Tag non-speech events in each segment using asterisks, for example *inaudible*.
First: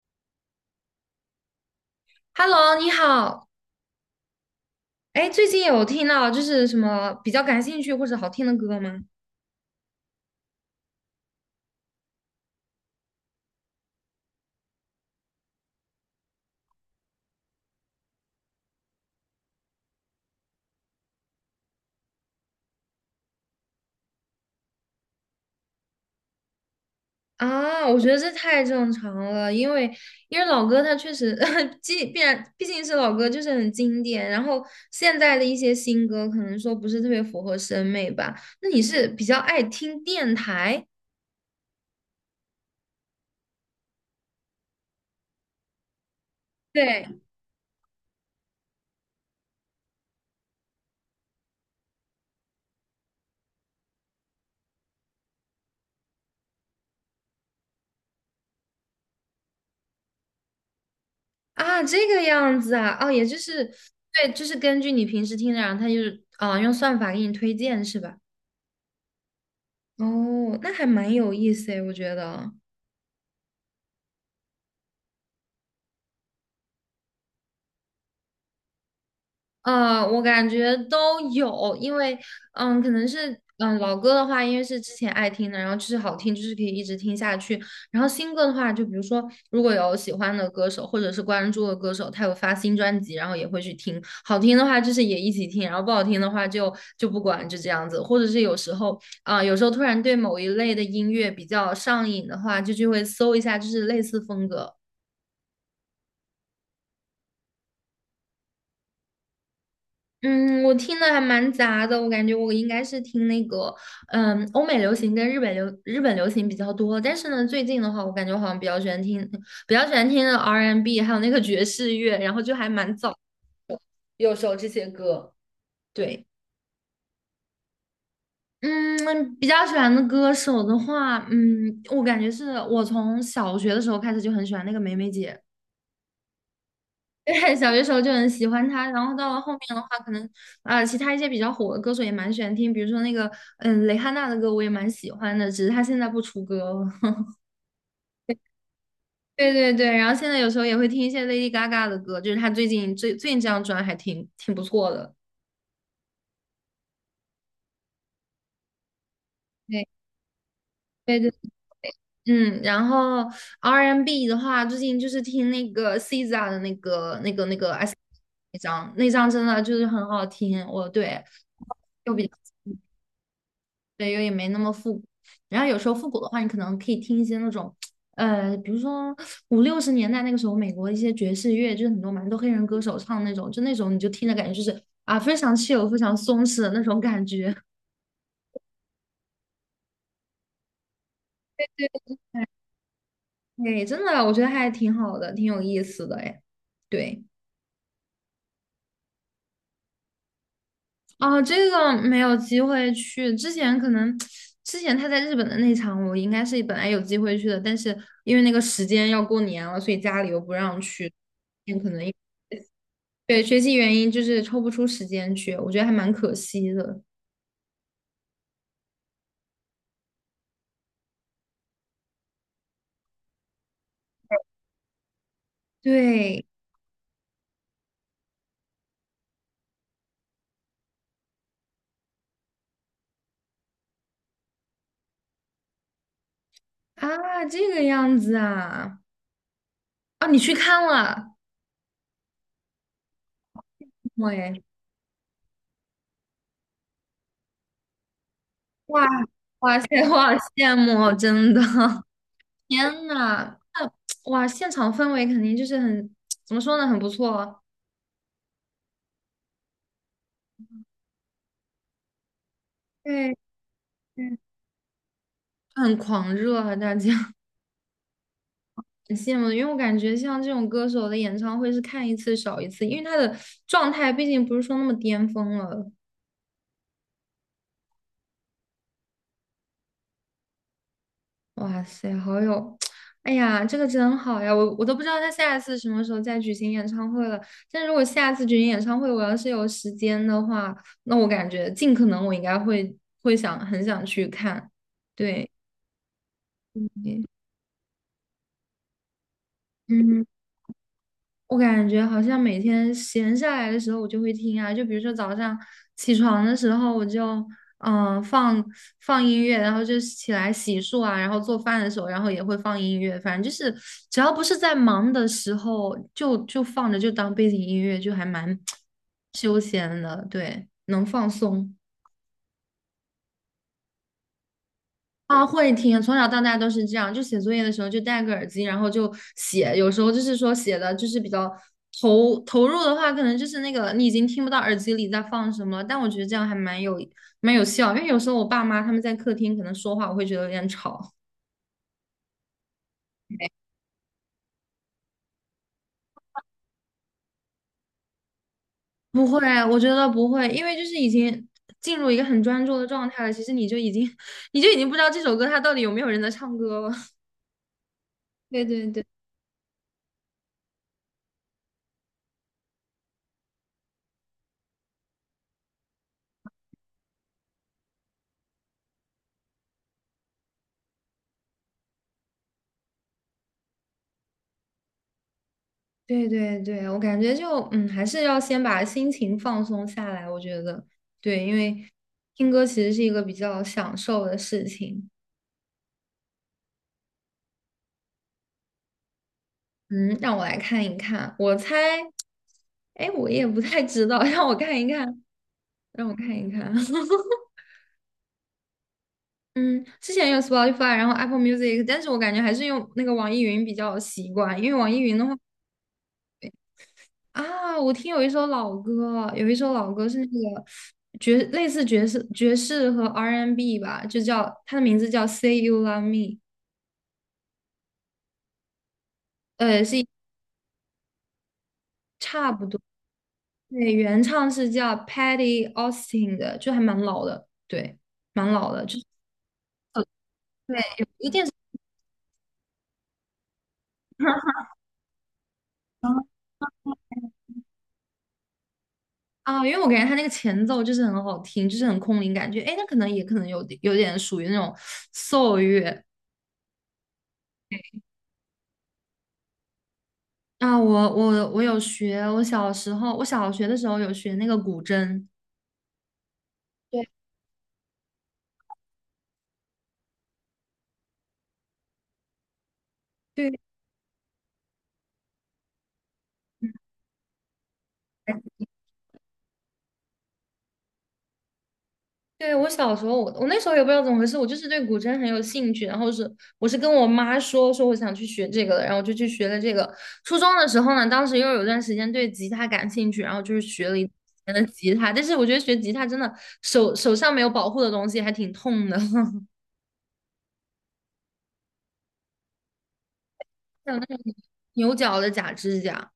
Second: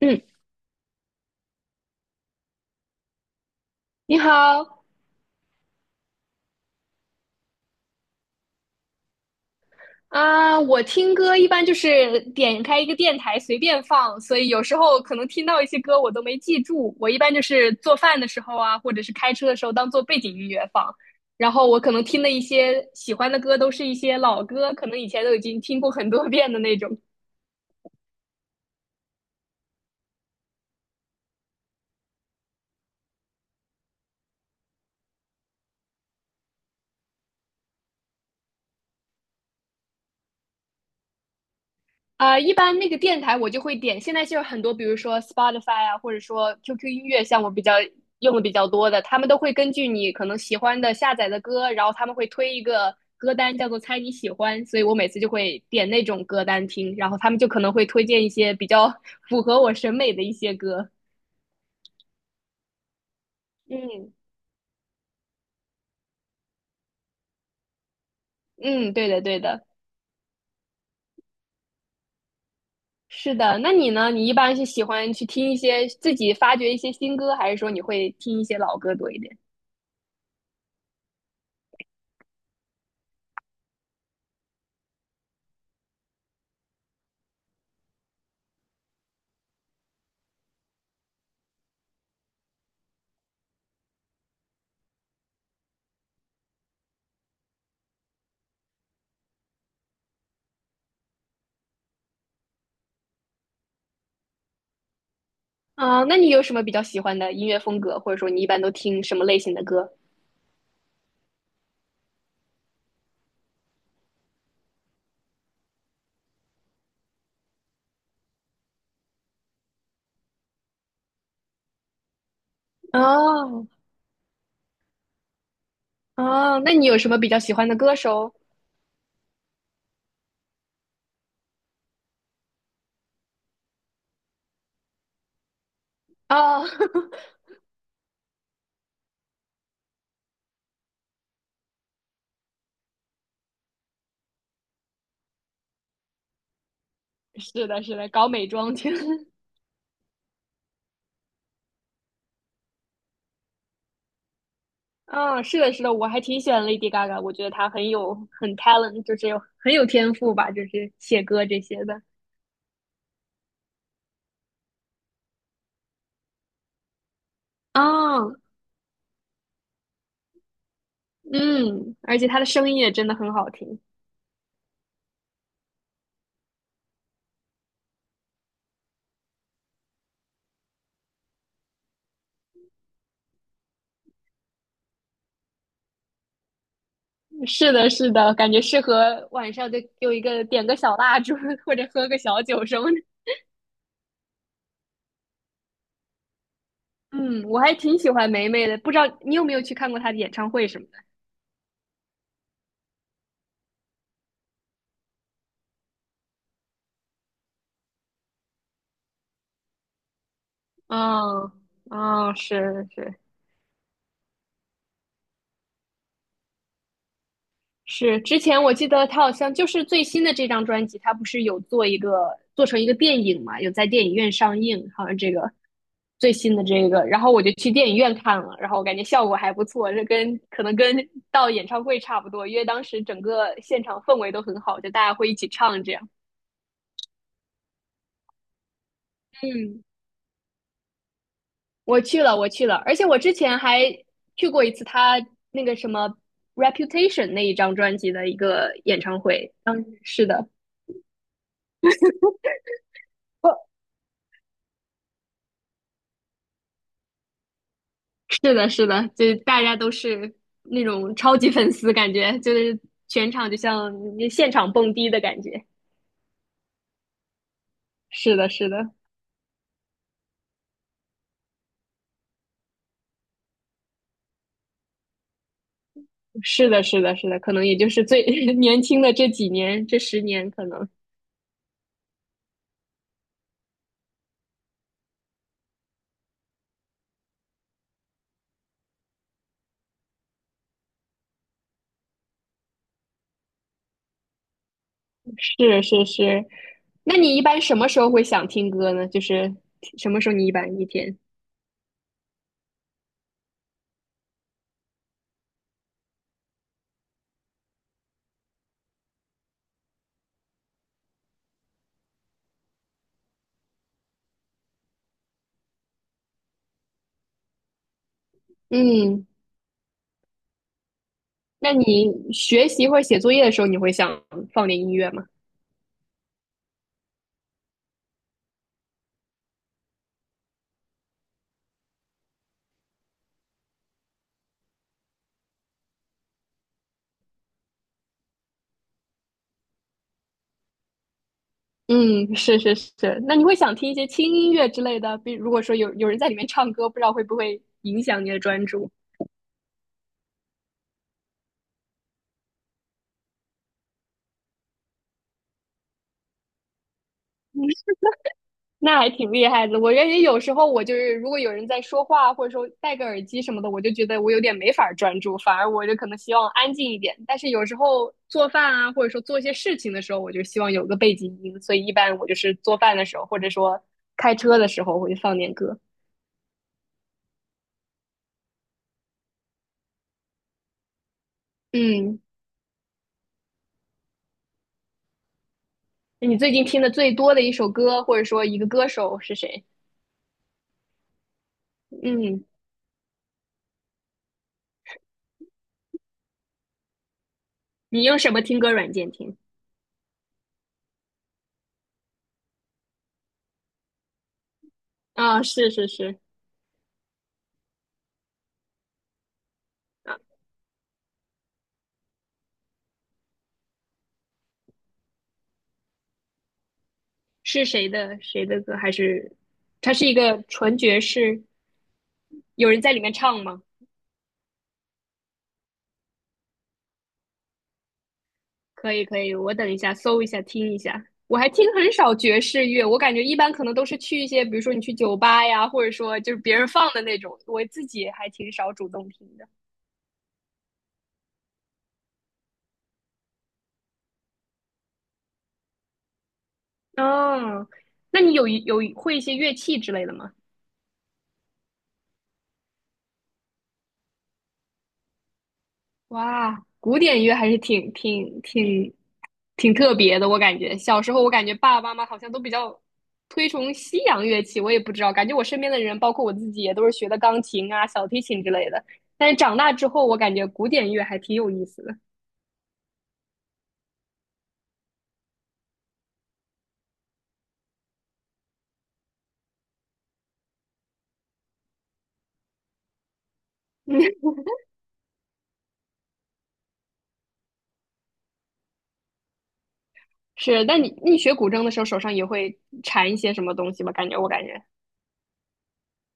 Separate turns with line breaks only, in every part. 嗯，
Hello,你好。
你好
哎，最近有听到什么比较感兴趣或者好听的歌吗？
啊，我听歌一般就是点开一个电台随便放，所以有时候可能听到一些歌我都没记住。我一般就是做饭的时候啊，或者是开车的时候当做背景音乐放。然后我可能听的一些喜欢的歌都是一些老歌，可能以前都已经听过很多遍的那种。
啊，我觉得这太正常了，因为老歌它确实，*laughs* 既必然毕竟是老歌，就是很经典。然后现在的一些新歌可能说不是特别符合审美吧。那你是比较爱听电台？
啊、一般那个电台我就会点，现在就有很多，比如说 Spotify 啊，或者说 QQ 音
对，
乐，像我比较用的比较多的，他们都会根据你可能喜欢的下载的歌，然后他们会推一个歌单叫做"猜你喜欢"，所以我每次就会点那种歌单听，然后他们就可能会推荐一些比较 *laughs* 符合我审美的一些歌。
啊，这个样子啊，哦，也就是
嗯
对，就是根据你平时听的，然后它就是啊，用算法给你推荐是吧？
嗯，对的对的，
哦，那还蛮有意思诶，我觉得。
是的。那你呢？你一般是喜欢去听一些自己发掘一些新歌，还是说你会听一些老歌多一点？
我感觉都有，因为可能是老歌的话，因为是之前爱听的，然后就是好听，就是可以一直听下去。然后新歌的话，就比如说如果有喜欢的歌手或者是关注的歌手，他有发新专辑，然后也会去听。好听的话就是也一起听，然后不好听的话就不管，就这样子。或者是有时候有时候突然对某一类的音乐比较上瘾的话，就会搜一下，就是类似风格。
啊，那你有什么比较喜欢的音乐风格，或者说你一般都听什么类型的歌？
嗯，我听的还蛮杂的，我感觉我应该是听那个，嗯，欧美流行跟日本流行比较多。但是呢，最近的话，我感觉我好像比较喜欢听的 R&B,还有那个爵士乐，然后就还蛮早，
哦
有时候这些歌。对，
哦，那你有什么比较喜欢的歌手？
嗯，比较喜欢的歌手的话，嗯，我感觉是我从小学的时候开始就很喜欢那个梅梅姐。
哦，*laughs*
对，小学时候就很喜欢他，然后到了后面的话，可能其他一些比较火的歌手也蛮喜欢听，比如说那个蕾哈娜的歌我也蛮喜欢的，只是她现在不出歌了。*laughs*
是的，是的，搞美妆去。*laughs*
对对对，然后现在有时候也会听一些 Lady Gaga 的歌，就是她最近这张专还挺不错的。
嗯，是的，是的，我还挺喜欢 Lady Gaga，我觉得她很有很 talent，就是有很有
对
天赋吧，就是
对
写
对，
歌这些的。
嗯，然后 R&B n 的话，最近就是听那个 SZA 的
啊，
那张，那张真的就是很好听，我对。
嗯，而且
比
她的声音也真的很好听。
对，又也没那么复古。然后有时候复古的话，你可能可以听一些那种，比如说五六十年代那个时候美国一些爵士乐，就是蛮多黑人歌手唱那种，就那种你就听着感觉就是啊，非常 非常松弛的那种感觉。*laughs*
是的，是的，感觉适合晚上就有一个点个小蜡烛，或者喝个小酒什么的。
对，真的，我觉得还挺好的，挺有意思的哎。对，
嗯，我还挺喜欢霉霉的，不知道你有没有去看过她的演唱会什么的？
哦，这个没有机会去，之前他在日本的那场，我应该是本来有机会去的，但是因为那个时间要过年了，所以家里又不让去，
嗯
可能。
嗯，是是
对，学习原因就是抽不出时间去，我觉得还蛮可惜的。
是，之前我记得她好像就是最新的这张专辑，她不是有做一个做成一个电影嘛，有在电影院上映，好像这个最
对，
新的这个，然后我就去电影院看了，然后我感觉效果还不错，这跟可能跟到演唱会差不多，因为当时整个现场氛围都很好，就大家会一起唱这样。
啊，这个样子啊，
嗯，
啊，你去看了？
我去了，我去了，而且我之前还去
喂，
过一次他那个什么《Reputation》那一张专辑的一个演
哇，
唱
*laughs*
会。嗯，
哇塞，我
是
好
的，
羡慕哦真的，*laughs* 天
哦
呐，那哇，现场氛围肯定就是很，怎么说呢，很不错，
是的，是的，就大家都是那种超级粉丝，感觉就是全
对，
场就像
对，
现场蹦迪的感觉。
很狂热啊，大家 *laughs*
是的，是的，
很羡慕，因为我感觉像这种歌手的演唱会是看一次少一次，因为他的状态毕竟不是说那么巅峰了。
是的，是的，是的，可能也就是最 *laughs* 年轻的这几年，这十年可能
哇塞，好有，*tsk* 哎呀，这个真好呀！我都不知道他下一次什么时候再举行演唱会了。但如果下次举行演唱会，我要是有时间的话，那我感觉尽可能我应该会很想去看。对，
是是是。那你一般什么时候会想听歌呢？就是什么
嗯。
时候你一般一天？
我感觉好像每天闲下来的时候，我就会听啊，就比如说早上起床的时候，我就嗯、呃放放音乐，然后就起来洗漱啊，然后做饭的时候，然后也会放音乐，反正就是只要不是在忙的时候，就放着就当背景音乐，就还蛮
嗯。
*tsk* 休闲的，对，能放
那
松。
你学习或者写作业的时候，你会想放点音乐吗？
啊，会听，从小到大都是这样，就写作业的时候就戴个耳机，然后就写，有时候就是说写的就是比较投入的话，可能就是那个你已经听不到耳机里在放什么了，但我觉得这样还蛮有效，因为有时候我爸妈他们在客厅可能说话，我会觉得有点吵。
嗯，是是是。那你会想听一些轻音乐之类的？比如果说有人在里面唱歌，不知道会不会影响你的专注？
不会，我觉得不会，因为就是已经进入一个很专注的状态了，其实你就已经 *laughs* 你就已经不知道这首歌它到底有没有人在唱歌了。*laughs* 对对
那
对。
还挺厉害的。我感觉有时候我就是，如果有人在说话，或者说戴个耳机什么的，我就觉得我有点没法儿专注，反而我就可能希望安静一点。但是有时候做饭啊，或者说做一些事情的时候，我就希望有个背景音，所以一般我就是做饭的时候，或者说开车的时候，我就放点歌。
对对对，我感觉就嗯，还是要先把心情放松下来。我觉得对，因为
嗯，
听歌其实是一个比较享受的事情。
你最近听的最多的一首歌，或者说一个歌手是谁？
嗯，让我来看一看，我猜，
嗯，
哎，我也不太知道，*laughs* 让我看一看，让我看一看。*laughs*
你用什么听歌软件听？
嗯，之前用 Spotify,然后 Apple Music,但是我感觉还是用那个网易云比较习惯，因为网易云的话。
啊，是是是，
啊，我有一首老歌，是
啊，
那个类似爵士、爵士和 R&B N 吧，就叫它的名字叫《Say You Love Me》,
是谁的谁的歌？还是
呃，
它
是
是
一
一个纯爵士？
差不
有
多。
人在里面唱吗？
对，原唱是叫 Patty Austin 的，就还蛮老的，对，蛮老的，
可
就是
以可以，我等一下搜一下听
对，
一下。
有
我还听很少爵士乐，我感觉一般可能都是去一些，比如说你去酒吧呀，或者说就是别人放的那种，我自己还挺少主动听的。
啊，因为我感觉他那个前奏就是很好听，就是很空灵感觉，哎，那可能也可能有点属于那种 s 乐
哦，那你有一有一会一些乐器之类的吗？
啊。我有学，我小时候小学的时候有学那个古筝。
哇，古
对
典乐还是挺特别的，我感觉小时候我感觉爸爸妈妈好像都比较推
对。
崇西洋乐器，我也不知道，感觉我身边的人，包括我自己，也都是学的钢琴啊、小提琴之类的。但是长大之后，我感觉古典乐还挺有意思的。
对，我小时候，我那时候也不知道怎么回事，我就是对古筝很有兴趣，然后是我是跟我妈说我想去学这个的，然后我就去学了这个。初中的时候呢，当时又有段时间对吉他感兴趣，然后就是学了一
*laughs*
年的吉他，但是我觉得学吉他真的手上没有保护的东西还挺痛的，*laughs*
是，那你学古筝的时候，手上也会缠一些什么东西吗？
像那
感
个
觉我感觉。
牛角的假指甲。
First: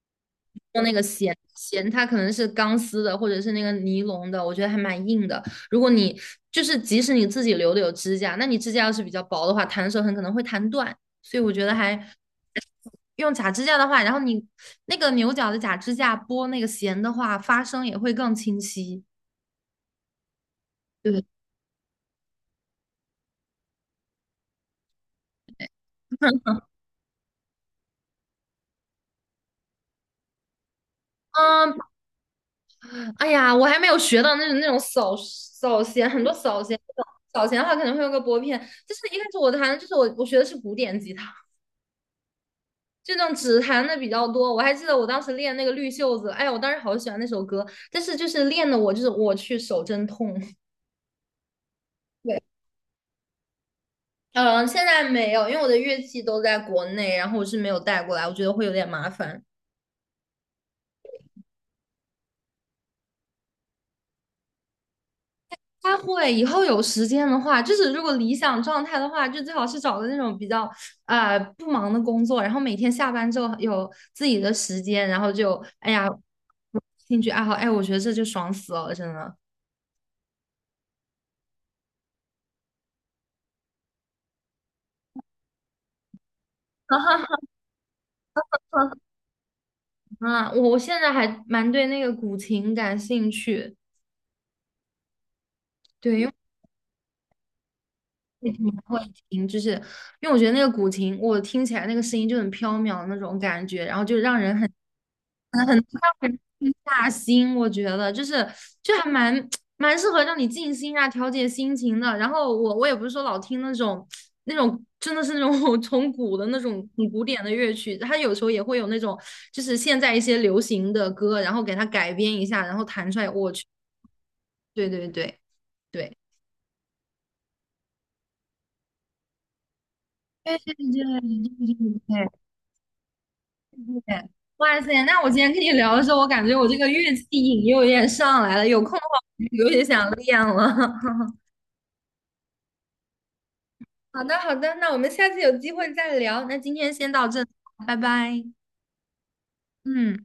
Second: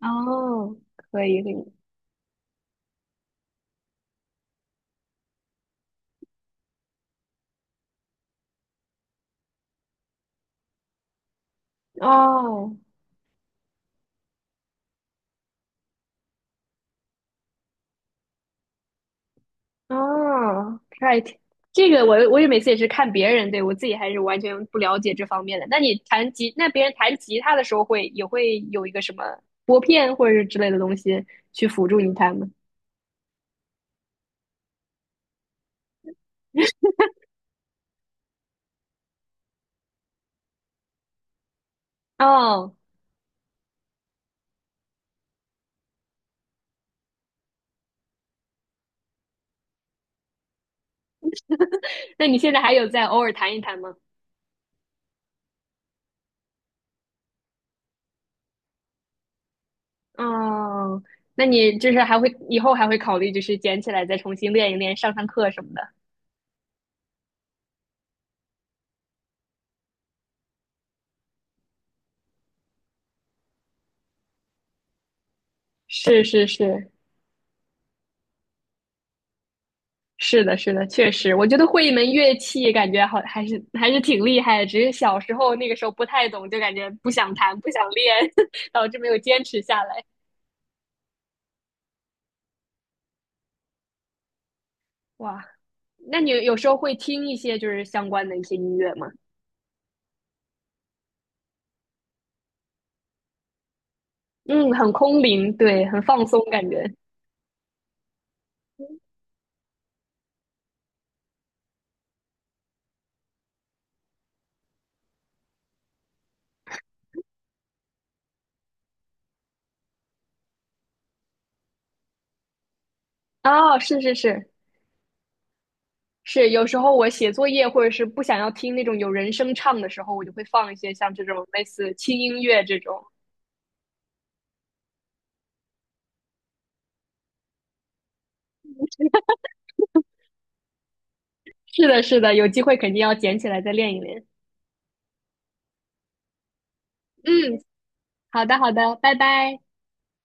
哦，
用那个
可
弦
以，可以。
弦，它可能是钢丝的，或者是那个尼龙的，我觉得还蛮硬的。如果你就是即使你自己留的有指甲，那你指甲要是比较薄的话，弹的时候很可能会弹断。所以我觉得还
哦，
用假指甲的话，然后你那个牛角的假指甲拨那个弦的话，发声也会更清晰。
哦
对，
，right，这个我也每次也是看别人，对，我自己还是完全不了解这方面的。那你弹吉，
*laughs*
那别人弹吉他的时候会也会有一个什么拨片或者是之类的东西去
嗯，
辅助你弹吗？
哎呀，我还没有学到那种弦，很多扫弦，扫弦的话可能会用个拨片。就是一开始我弹，就是我学的是古典吉他，
哦，
这种指弹的比较多。我还记得我当时练那个绿袖子，哎呀，我当时好喜欢那首歌，但是就是练的我就是我去手真痛。*laughs*
那
对，
你现在还有在偶尔弹一弹吗？
嗯，现在没有，因为我的乐器都在国内，然后我是没有带过来，我觉得会有点麻烦。
哦，那你就是还会以后还会考虑就是捡起来再重新练一练，上上课什么的。
他会以后有时间的话，就是如果理想状态的话，就最好是找个那种比较不忙的工作，然后每天下班之后有自己的时间，然后就哎呀
是是是，
兴趣爱好，哎，我觉得这就爽死了，真的。
是的，是的，确实，我觉得会一门乐器，感觉好还是还是挺厉害的。只是小时候那个时候不太懂，就感觉不想
*laughs*
弹，不想练，*laughs* 导致没有坚持下来。
啊，我现在还蛮对那个古琴感兴趣，
哇，
对，
那
因
你
为
有时候会听一些就是相关的一
我也
些
挺
音乐
会
吗？
听，就是因为我觉得那个古琴，我听起来那个声音就很飘渺的那种感觉，然后就让人很
嗯，很空灵，
很很
对，很放
让人
松感觉。
打心，我觉得就是就还蛮 *tsk* 蛮适合让你静心啊，调节心情的。然后我也不是说老听那种真的是那种 *laughs* 从古的那种很古典的乐曲，它有时候也会有那种就是现在一些流行的歌，然后给它改编一下，然后弹出来，我去，
哦，是是是
对对对。对，
是，有时候我写作业或者是不想要听那种有人声唱的时候，我就会
对
放
对
一些像这
对
种类似轻音
对
乐这种。
对对，哇塞！那我今天跟你聊的时候，我感觉我这个乐器瘾又有点上来了，有空的话我就有点想练了。*laughs*
是的，是的，有机会肯定要捡起来再练一
好
练。
的，好的，那我们下次有机会再聊。那今天先到这，
嗯，
拜拜。
好的，好的，拜拜。
嗯。